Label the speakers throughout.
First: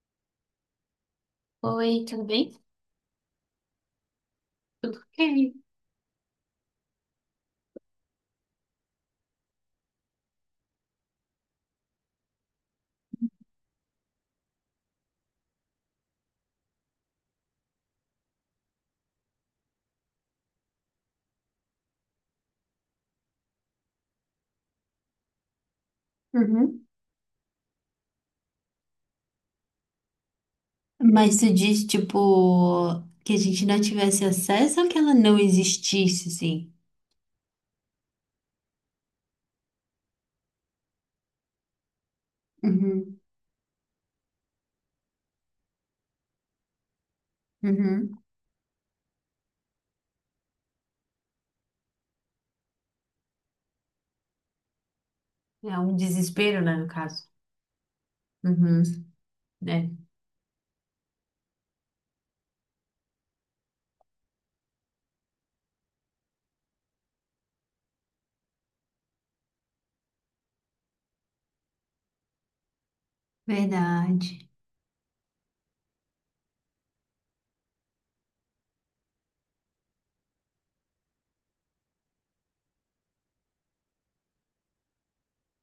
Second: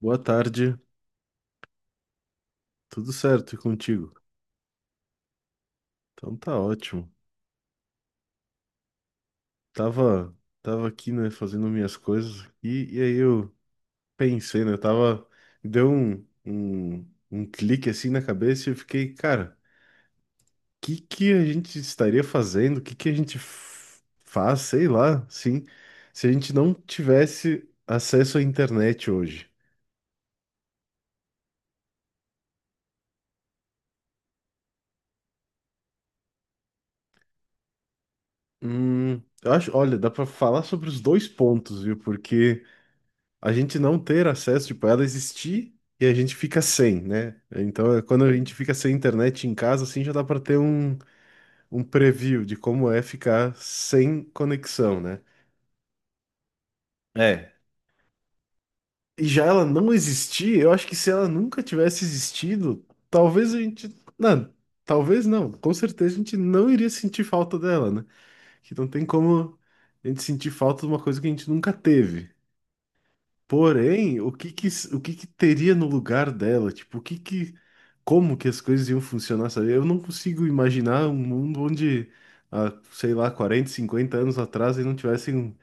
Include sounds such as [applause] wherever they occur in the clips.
Speaker 1: Boa tarde,
Speaker 2: Oi, tudo bem?
Speaker 1: tudo certo e contigo?
Speaker 2: Tudo bem.
Speaker 1: Então tá ótimo. Tava, tava aqui, né, fazendo minhas coisas e aí eu pensei, né, tava, deu um clique assim na cabeça e eu fiquei, cara, o que que a gente estaria fazendo? O que que a gente faz, sei lá, sim, se a gente não
Speaker 2: Uhum.
Speaker 1: tivesse acesso à internet hoje?
Speaker 2: Mas tu diz, tipo, que a gente não tivesse acesso ou que ela não existisse, assim?
Speaker 1: Hum, eu acho, olha, dá pra falar sobre os dois pontos, viu? Porque
Speaker 2: Uhum,
Speaker 1: a gente não ter acesso, tipo, ela existir e a gente fica sem, né? Então, é
Speaker 2: uhum.
Speaker 1: quando a gente fica sem internet em casa, assim, já dá para ter um preview de como é ficar sem conexão, né?
Speaker 2: É um desespero, né, no caso.
Speaker 1: É.
Speaker 2: Uhum.
Speaker 1: E já ela
Speaker 2: Né?
Speaker 1: não existir, eu acho que se ela nunca tivesse existido, talvez a gente. Não, talvez não. Com certeza a gente não iria sentir falta dela, né? Que não tem como a gente sentir falta de uma coisa que a gente nunca teve. Porém,
Speaker 2: Verdade.
Speaker 1: o que que teria no lugar dela? Tipo, como que as coisas iam funcionar, sabe? Eu não consigo imaginar um mundo onde, há, sei lá, 40 50 anos atrás eles não tivessem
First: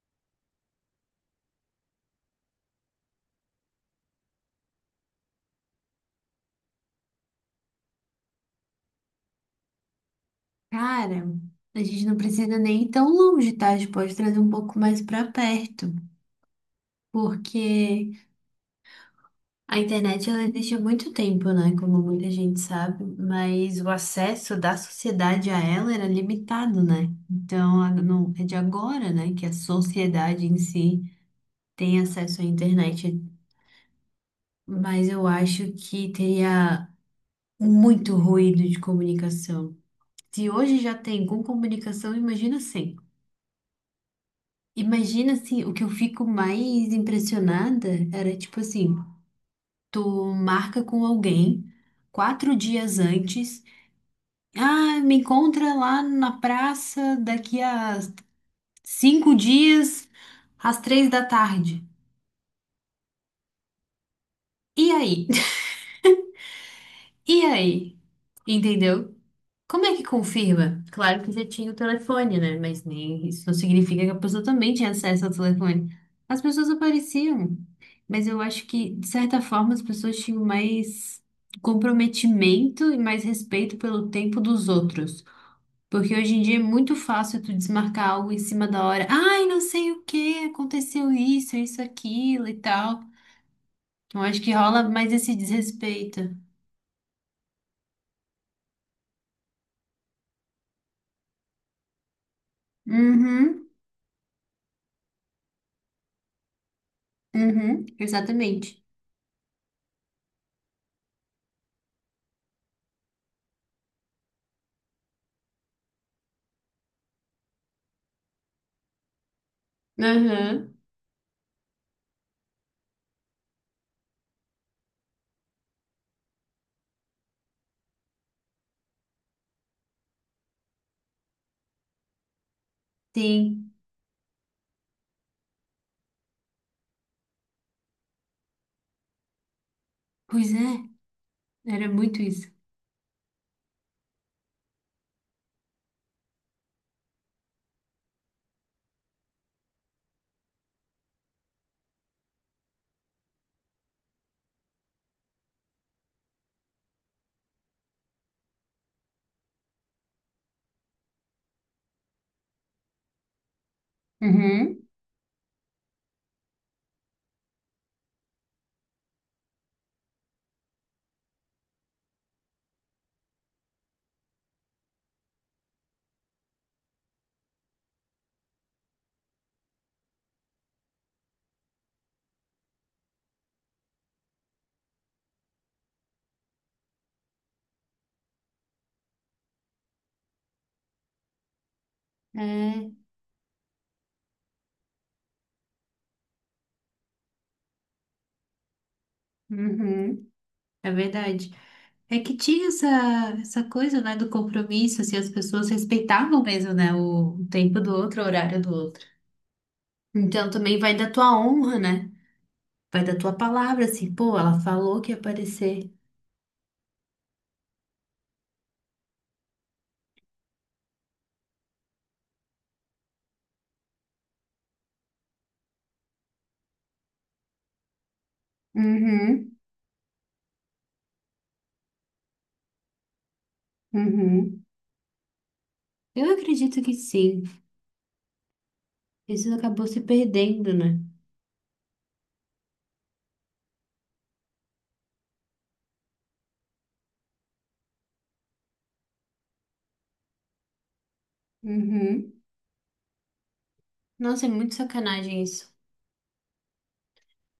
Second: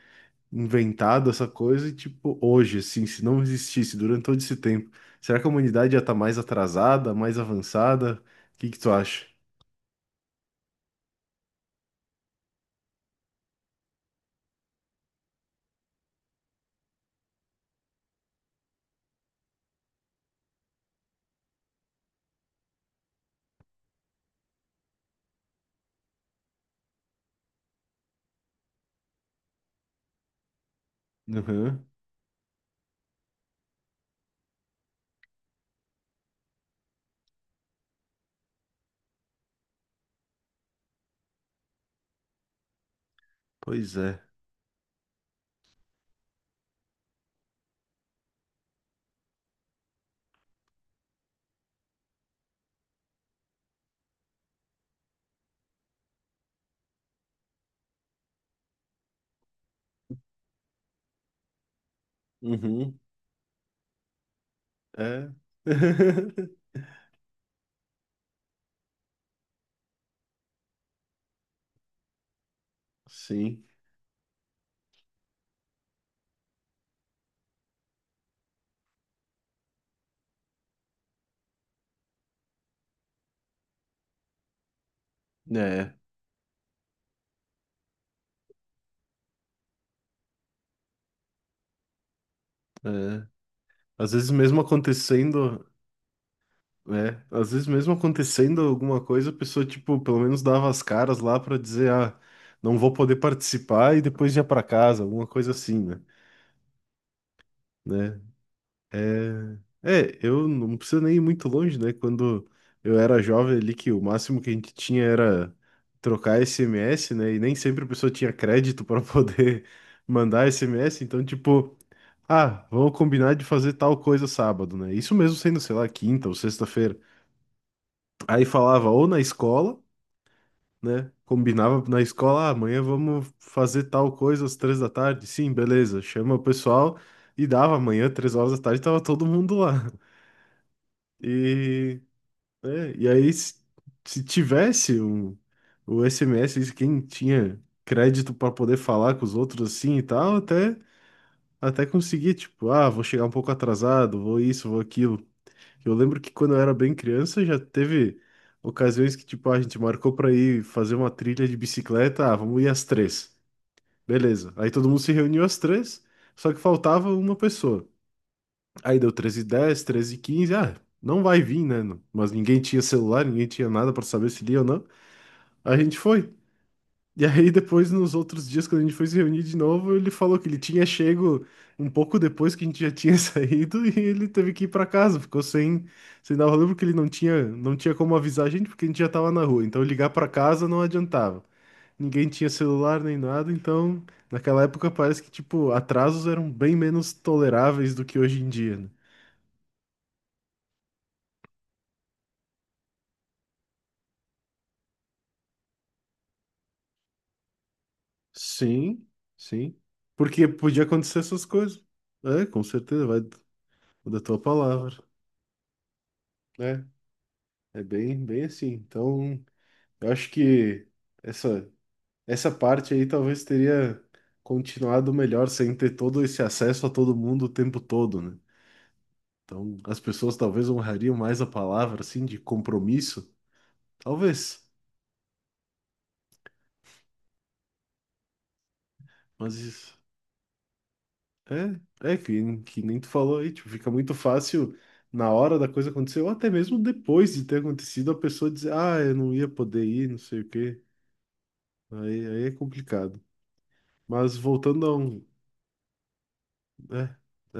Speaker 1: inventado essa coisa e, tipo, hoje, assim, se não existisse durante todo esse tempo, será que a humanidade já tá mais atrasada, mais avançada? O que que tu acha?
Speaker 2: Cara, a gente não precisa nem ir tão longe, tá? A gente pode trazer um pouco mais pra perto. Porque a internet ela existe há muito tempo, né? Como muita gente sabe, mas o acesso da sociedade a ela era limitado, né? Então, é de agora, né, que a sociedade em si
Speaker 1: Uhum.
Speaker 2: tem acesso à internet, mas eu acho que teria muito ruído de comunicação. Se hoje já tem com comunicação, imagina sem.
Speaker 1: Pois é.
Speaker 2: Imagina assim, o que eu fico mais impressionada era tipo assim, tu marca com alguém 4 dias antes. Ah, me encontra lá na praça daqui a 5 dias, às 3 da tarde.
Speaker 1: Uhum.
Speaker 2: E aí?
Speaker 1: É.
Speaker 2: [laughs]
Speaker 1: [laughs]
Speaker 2: E aí? Entendeu? Como é que confirma? Claro que já tinha o telefone, né? Mas nem isso não
Speaker 1: Sim.
Speaker 2: significa que a pessoa também tinha acesso ao telefone. As pessoas apareciam, mas eu acho que, de certa forma, as pessoas tinham mais comprometimento e mais respeito pelo tempo dos outros.
Speaker 1: É.
Speaker 2: Porque hoje em dia é muito fácil tu desmarcar algo em cima da hora. Ai, não sei o que, aconteceu isso, isso, aquilo e tal.
Speaker 1: É. Às
Speaker 2: Então
Speaker 1: vezes
Speaker 2: acho que
Speaker 1: mesmo
Speaker 2: rola mais esse
Speaker 1: acontecendo.
Speaker 2: desrespeito.
Speaker 1: É, às vezes mesmo acontecendo alguma coisa, a pessoa, tipo, pelo menos dava as caras lá pra dizer, ah, não vou poder
Speaker 2: Uhum,
Speaker 1: participar e depois ia pra casa, alguma coisa assim, né?
Speaker 2: uhum,
Speaker 1: Né?
Speaker 2: exatamente.
Speaker 1: É, é, eu não preciso nem ir muito longe, né? Quando eu era jovem ali, que o máximo que a gente tinha era trocar SMS, né? E nem sempre a pessoa tinha crédito para [laughs] poder mandar
Speaker 2: Aham,
Speaker 1: SMS, então, tipo, ah, vamos combinar de fazer tal coisa sábado, né? Isso mesmo sendo, sei lá, quinta ou sexta-feira. Aí falava ou na escola, né? Combinava na escola, ah, amanhã vamos
Speaker 2: sim.
Speaker 1: fazer tal coisa às três da tarde. Sim, beleza. Chama o pessoal e dava amanhã, três horas da tarde, tava todo mundo lá.
Speaker 2: Pois é, era
Speaker 1: E,
Speaker 2: muito isso.
Speaker 1: né, e aí, se tivesse um, o SMS, quem tinha crédito para poder falar com os outros assim e tal, até conseguia, tipo, ah, vou chegar um pouco atrasado, vou isso, vou aquilo. Eu lembro que quando eu era bem criança já teve ocasiões que, tipo, "Ah, a gente marcou pra ir fazer uma trilha de bicicleta. Ah, vamos ir às três. Beleza." Aí
Speaker 2: Uhum,
Speaker 1: todo mundo se reuniu às três, só que faltava uma pessoa. Aí deu 13 e dez, 13 e quinze. Ah, não vai vir, né? Mas ninguém tinha celular, ninguém tinha nada pra saber se ia ou não. A gente foi. E aí, depois, nos outros dias, quando a gente foi se reunir de novo, ele falou que ele tinha chego um pouco depois que a gente já tinha [laughs] saído e ele teve que ir pra casa, ficou sem dar o rolê porque ele não não tinha como avisar a gente porque a gente já tava na rua. Então, ligar pra casa não adiantava. Ninguém tinha
Speaker 2: é,
Speaker 1: celular nem nada, então, naquela época parece que, tipo, atrasos eram bem menos toleráveis do que hoje em dia, né?
Speaker 2: uhum, é verdade. É que tinha essa coisa, né, do compromisso, assim, as pessoas respeitavam mesmo, né, o tempo do outro, o horário do outro.
Speaker 1: Sim, sim. Porque
Speaker 2: Então também
Speaker 1: podia
Speaker 2: vai da
Speaker 1: acontecer
Speaker 2: tua
Speaker 1: essas
Speaker 2: honra,
Speaker 1: coisas.
Speaker 2: né?
Speaker 1: É, com
Speaker 2: Vai
Speaker 1: certeza,
Speaker 2: da
Speaker 1: vai
Speaker 2: tua palavra, assim,
Speaker 1: da
Speaker 2: pô,
Speaker 1: tua
Speaker 2: ela falou
Speaker 1: palavra,
Speaker 2: que ia aparecer.
Speaker 1: né? É bem, bem assim. Então, eu acho que essa, essa parte aí talvez teria continuado melhor sem ter todo esse acesso a todo mundo o tempo todo, né?
Speaker 2: Uhum,
Speaker 1: Então, as pessoas talvez honrariam mais a palavra, assim, de compromisso.
Speaker 2: uhum,
Speaker 1: Talvez.
Speaker 2: eu acredito que sim. Isso
Speaker 1: Mas
Speaker 2: acabou
Speaker 1: isso
Speaker 2: se perdendo, né?
Speaker 1: é, é que nem tu falou aí, tipo, fica muito fácil na hora da coisa acontecer, ou até mesmo depois de ter acontecido, a pessoa dizer, ah, eu não ia poder ir, não sei o quê.
Speaker 2: Uhum.
Speaker 1: Aí é complicado. Mas
Speaker 2: Nossa, é muito
Speaker 1: voltando a um.
Speaker 2: sacanagem isso.
Speaker 1: É,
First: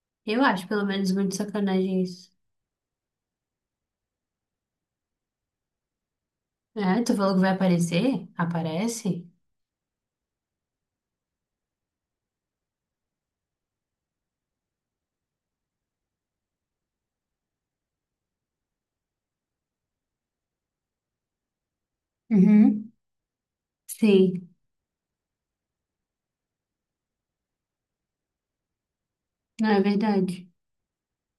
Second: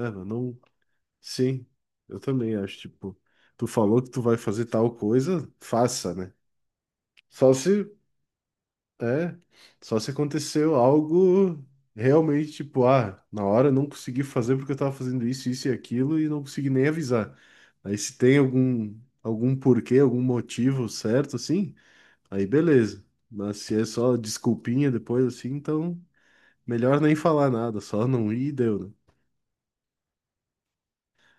Speaker 1: é, mano,
Speaker 2: Eu
Speaker 1: não.
Speaker 2: acho, pelo menos, muito
Speaker 1: Sim,
Speaker 2: sacanagem
Speaker 1: eu
Speaker 2: isso.
Speaker 1: também acho, tipo, tu falou que tu vai fazer tal coisa, faça, né?
Speaker 2: É, tu falou que vai
Speaker 1: Só se,
Speaker 2: aparecer? Aparece?
Speaker 1: é, só se aconteceu algo realmente, tipo, ah, na hora eu não consegui fazer porque eu tava fazendo isso, isso e aquilo e não consegui nem avisar. Aí se tem algum porquê, algum motivo certo, assim, aí
Speaker 2: Uhum,
Speaker 1: beleza. Mas se é só
Speaker 2: sim,
Speaker 1: desculpinha depois, assim, então melhor nem falar nada, só não ir e deu, né?
Speaker 2: não é verdade.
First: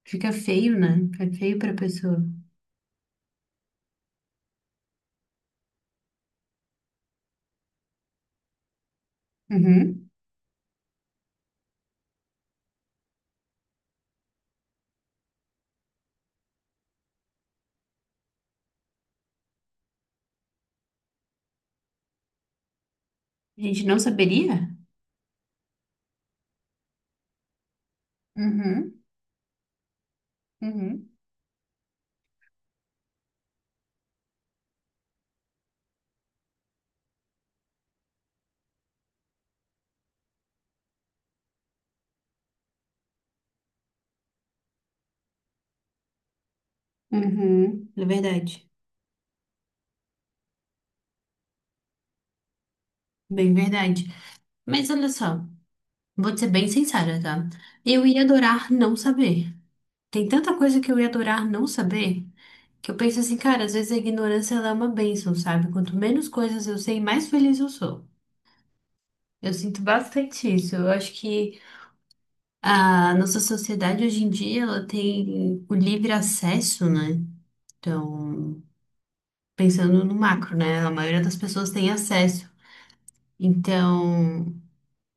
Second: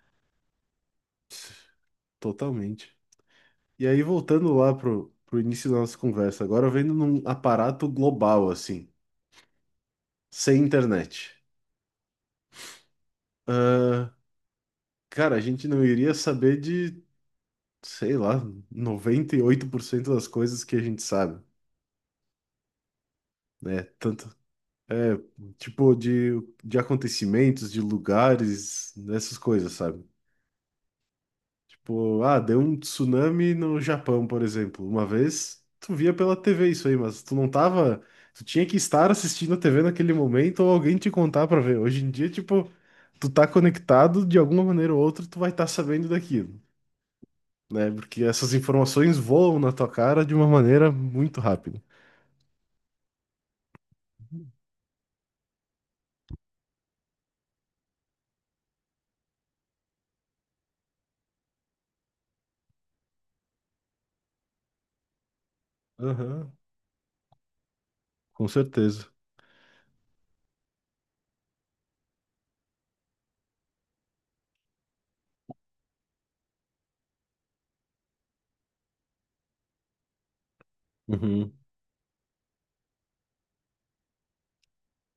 Speaker 2: Fica feio, né? Fica feio pra pessoa.
Speaker 1: Totalmente. E aí, voltando lá pro início da nossa conversa, agora vendo num aparato global, assim,
Speaker 2: Uhum,
Speaker 1: sem internet. Ah, cara, a gente não iria saber sei lá, 98% das coisas que a gente sabe,
Speaker 2: a
Speaker 1: né?
Speaker 2: gente não
Speaker 1: Tanto,
Speaker 2: saberia?
Speaker 1: é, tipo, de acontecimentos, de lugares,
Speaker 2: Uhum,
Speaker 1: dessas coisas, sabe?
Speaker 2: uhum,
Speaker 1: Tipo, ah, deu um tsunami no Japão, por exemplo. Uma vez, tu via pela TV isso aí, mas tu não tava. Tu tinha que estar assistindo a TV naquele momento ou alguém te contar pra ver. Hoje em dia, tipo, tu tá conectado de alguma maneira ou outra, tu vai estar sabendo daquilo,
Speaker 2: uhum.
Speaker 1: né?
Speaker 2: É
Speaker 1: Porque essas
Speaker 2: verdade.
Speaker 1: informações voam na tua cara de uma maneira muito rápida.
Speaker 2: Bem verdade. Mas olha só. Vou te ser bem sincera, tá? Eu ia adorar não saber. Tem tanta coisa que eu ia adorar não saber que eu penso assim, cara, às vezes a ignorância ela é uma bênção, sabe? Quanto menos
Speaker 1: Aham,
Speaker 2: coisas eu sei, mais feliz eu sou.
Speaker 1: com certeza.
Speaker 2: Eu sinto bastante isso. Eu acho que a nossa sociedade hoje em dia ela tem o livre acesso, né? Então, pensando no macro, né? A maioria das
Speaker 1: Uhum.
Speaker 2: pessoas tem acesso. Então,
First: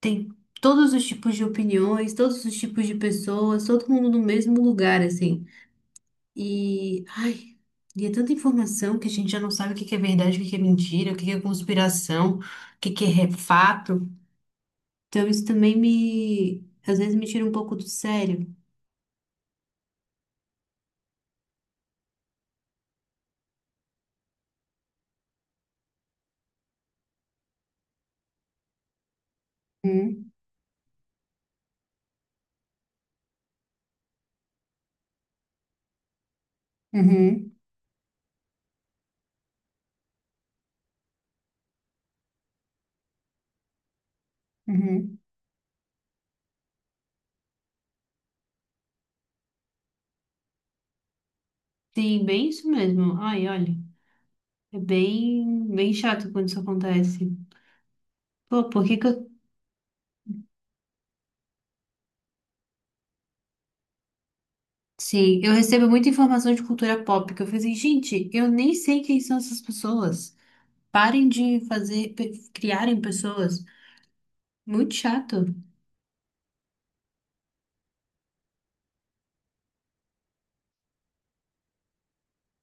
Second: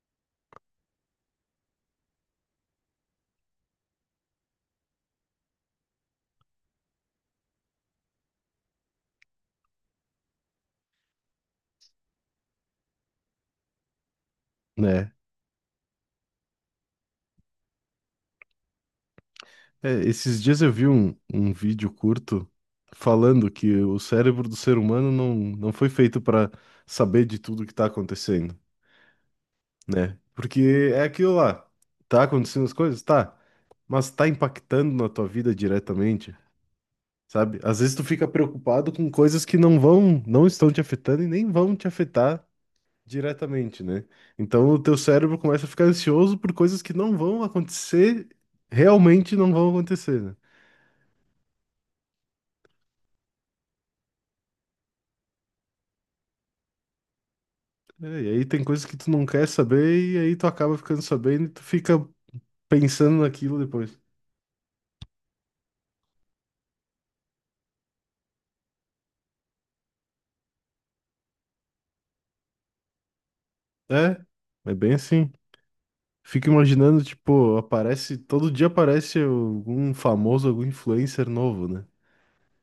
Speaker 2: tem todos os tipos de opiniões, todos os tipos de pessoas, todo mundo no mesmo lugar, assim. E, ai, e é tanta informação que a gente já não sabe o que que é verdade, o que que é mentira, o que que é conspiração, o que que é fato.
Speaker 1: Né?
Speaker 2: Então isso também me, às vezes me tira um pouco do sério.
Speaker 1: É, esses dias eu vi um vídeo curto falando que o cérebro do ser humano não foi feito para saber de tudo que tá acontecendo, né?
Speaker 2: Uhum,
Speaker 1: Porque é aquilo lá, tá acontecendo as coisas? Tá, mas tá impactando na tua vida diretamente,
Speaker 2: uhum,
Speaker 1: sabe? Às vezes tu fica preocupado com coisas que não não estão te afetando e nem vão te afetar diretamente, né? Então o teu
Speaker 2: uhum.
Speaker 1: cérebro começa a ficar ansioso por coisas que não vão acontecer, realmente não vão acontecer, né?
Speaker 2: Sim, bem isso mesmo. Ai, olha, é bem, bem chato quando isso acontece.
Speaker 1: É, e aí
Speaker 2: Pô,
Speaker 1: tem
Speaker 2: por
Speaker 1: coisas que
Speaker 2: que que
Speaker 1: tu
Speaker 2: eu...
Speaker 1: não quer saber e aí tu acaba ficando sabendo e tu fica pensando naquilo depois.
Speaker 2: Sim, eu recebo muita informação de cultura pop que eu falei assim, gente, eu nem sei quem são essas pessoas. Parem de fazer, criarem pessoas.
Speaker 1: É, é bem
Speaker 2: Muito
Speaker 1: assim.
Speaker 2: chato.
Speaker 1: Fico imaginando, tipo, aparece, todo dia aparece algum famoso, algum influencer novo, né?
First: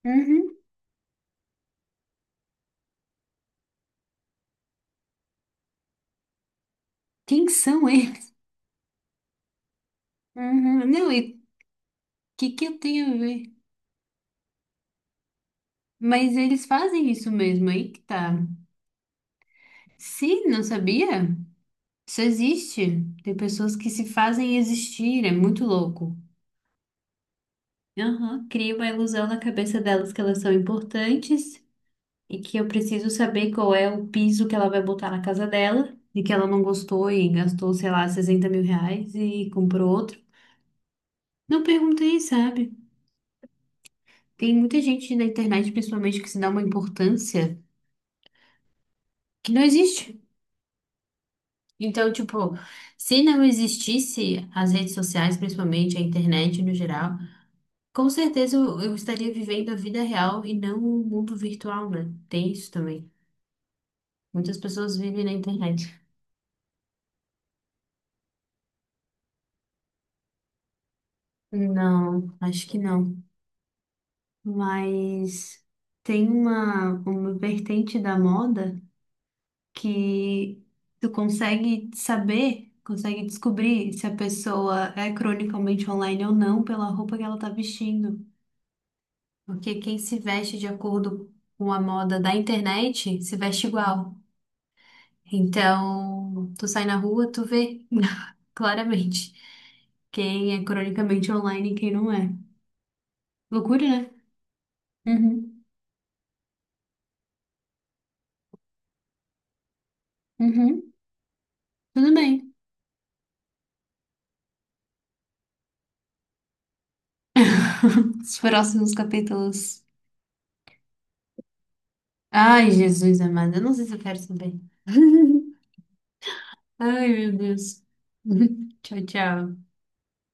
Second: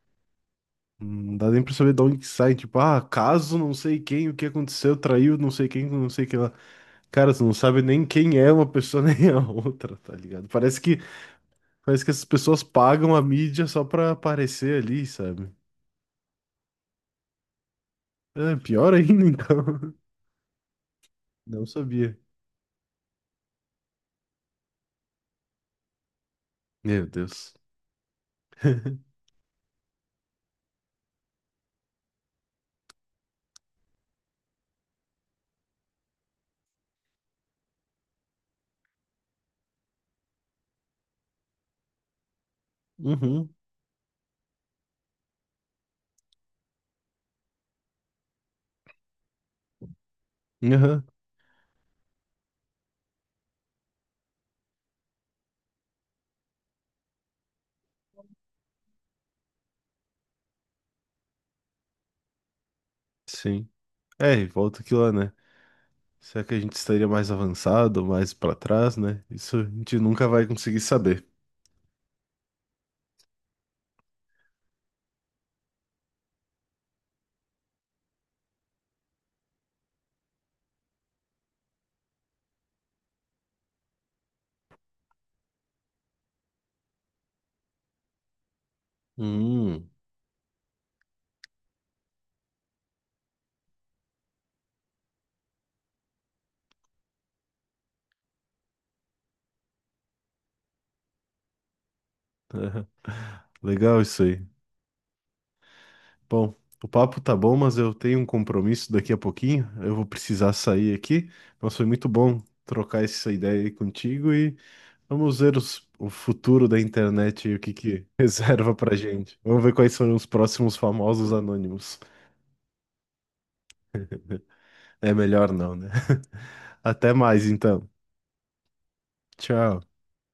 Speaker 2: Uhum.
Speaker 1: Não dá nem pra saber de onde que sai, tipo, ah, caso não sei quem, o que aconteceu, traiu não sei quem, com não sei quem lá. Cara, tu
Speaker 2: Quem
Speaker 1: não sabe
Speaker 2: são
Speaker 1: nem
Speaker 2: eles?
Speaker 1: quem é uma pessoa [laughs] nem a outra, tá ligado? Parece
Speaker 2: Uhum. Não, e o
Speaker 1: parece que essas
Speaker 2: que
Speaker 1: pessoas
Speaker 2: que eu tenho
Speaker 1: pagam
Speaker 2: a
Speaker 1: a
Speaker 2: ver?
Speaker 1: mídia só pra aparecer ali, sabe?
Speaker 2: Mas eles fazem isso mesmo, aí que tá.
Speaker 1: É, pior ainda, então. [laughs]
Speaker 2: Sim, não sabia?
Speaker 1: Não sabia.
Speaker 2: Isso existe. Tem pessoas que se fazem existir, é muito louco.
Speaker 1: Meu Deus.
Speaker 2: Aham, cria uma
Speaker 1: [laughs]
Speaker 2: ilusão na cabeça delas que elas são importantes e que eu preciso saber qual é o piso que ela vai botar na casa dela e que ela não gostou e gastou, sei lá, 60 mil reais e comprou outro. Não perguntei, sabe?
Speaker 1: Uhum,
Speaker 2: Tem muita gente na internet, principalmente, que se dá uma importância que não existe.
Speaker 1: uhum,
Speaker 2: Então, tipo, se não existisse as redes sociais, principalmente a internet no geral, com certeza eu estaria vivendo a vida real e não o mundo virtual, né? Tem isso também.
Speaker 1: sim. É, e
Speaker 2: Muitas
Speaker 1: volta aqui
Speaker 2: pessoas
Speaker 1: lá,
Speaker 2: vivem
Speaker 1: né?
Speaker 2: na internet.
Speaker 1: Será que a gente estaria mais avançado, mais pra trás, né? Isso a gente nunca vai conseguir saber.
Speaker 2: Não, acho que não. Mas tem uma vertente da moda que tu consegue saber, consegue descobrir se a pessoa é cronicamente online ou não pela roupa que ela tá vestindo. Porque
Speaker 1: Hum,
Speaker 2: quem se veste de acordo com a moda da internet se veste igual. Então, tu sai na rua, tu vê [laughs] claramente quem é cronicamente online e quem não é. Loucura,
Speaker 1: legal
Speaker 2: né?
Speaker 1: isso aí.
Speaker 2: Uhum.
Speaker 1: Bom, o papo tá bom, mas eu tenho um compromisso daqui a pouquinho. Eu vou precisar
Speaker 2: Uhum.
Speaker 1: sair aqui. Mas foi muito
Speaker 2: Tudo
Speaker 1: bom
Speaker 2: bem.
Speaker 1: trocar essa ideia aí contigo e vamos ver o futuro da internet e o que que [laughs]
Speaker 2: [laughs] Os
Speaker 1: reserva
Speaker 2: próximos
Speaker 1: pra gente. Vamos ver
Speaker 2: capítulos.
Speaker 1: quais são os próximos famosos anônimos.
Speaker 2: Ai, Jesus amado, eu não sei se eu quero
Speaker 1: [laughs]
Speaker 2: saber.
Speaker 1: É melhor
Speaker 2: [laughs]
Speaker 1: não, né?
Speaker 2: Ai,
Speaker 1: Até
Speaker 2: meu
Speaker 1: mais,
Speaker 2: Deus.
Speaker 1: então.
Speaker 2: [laughs] Tchau, tchau.
Speaker 1: Tchau.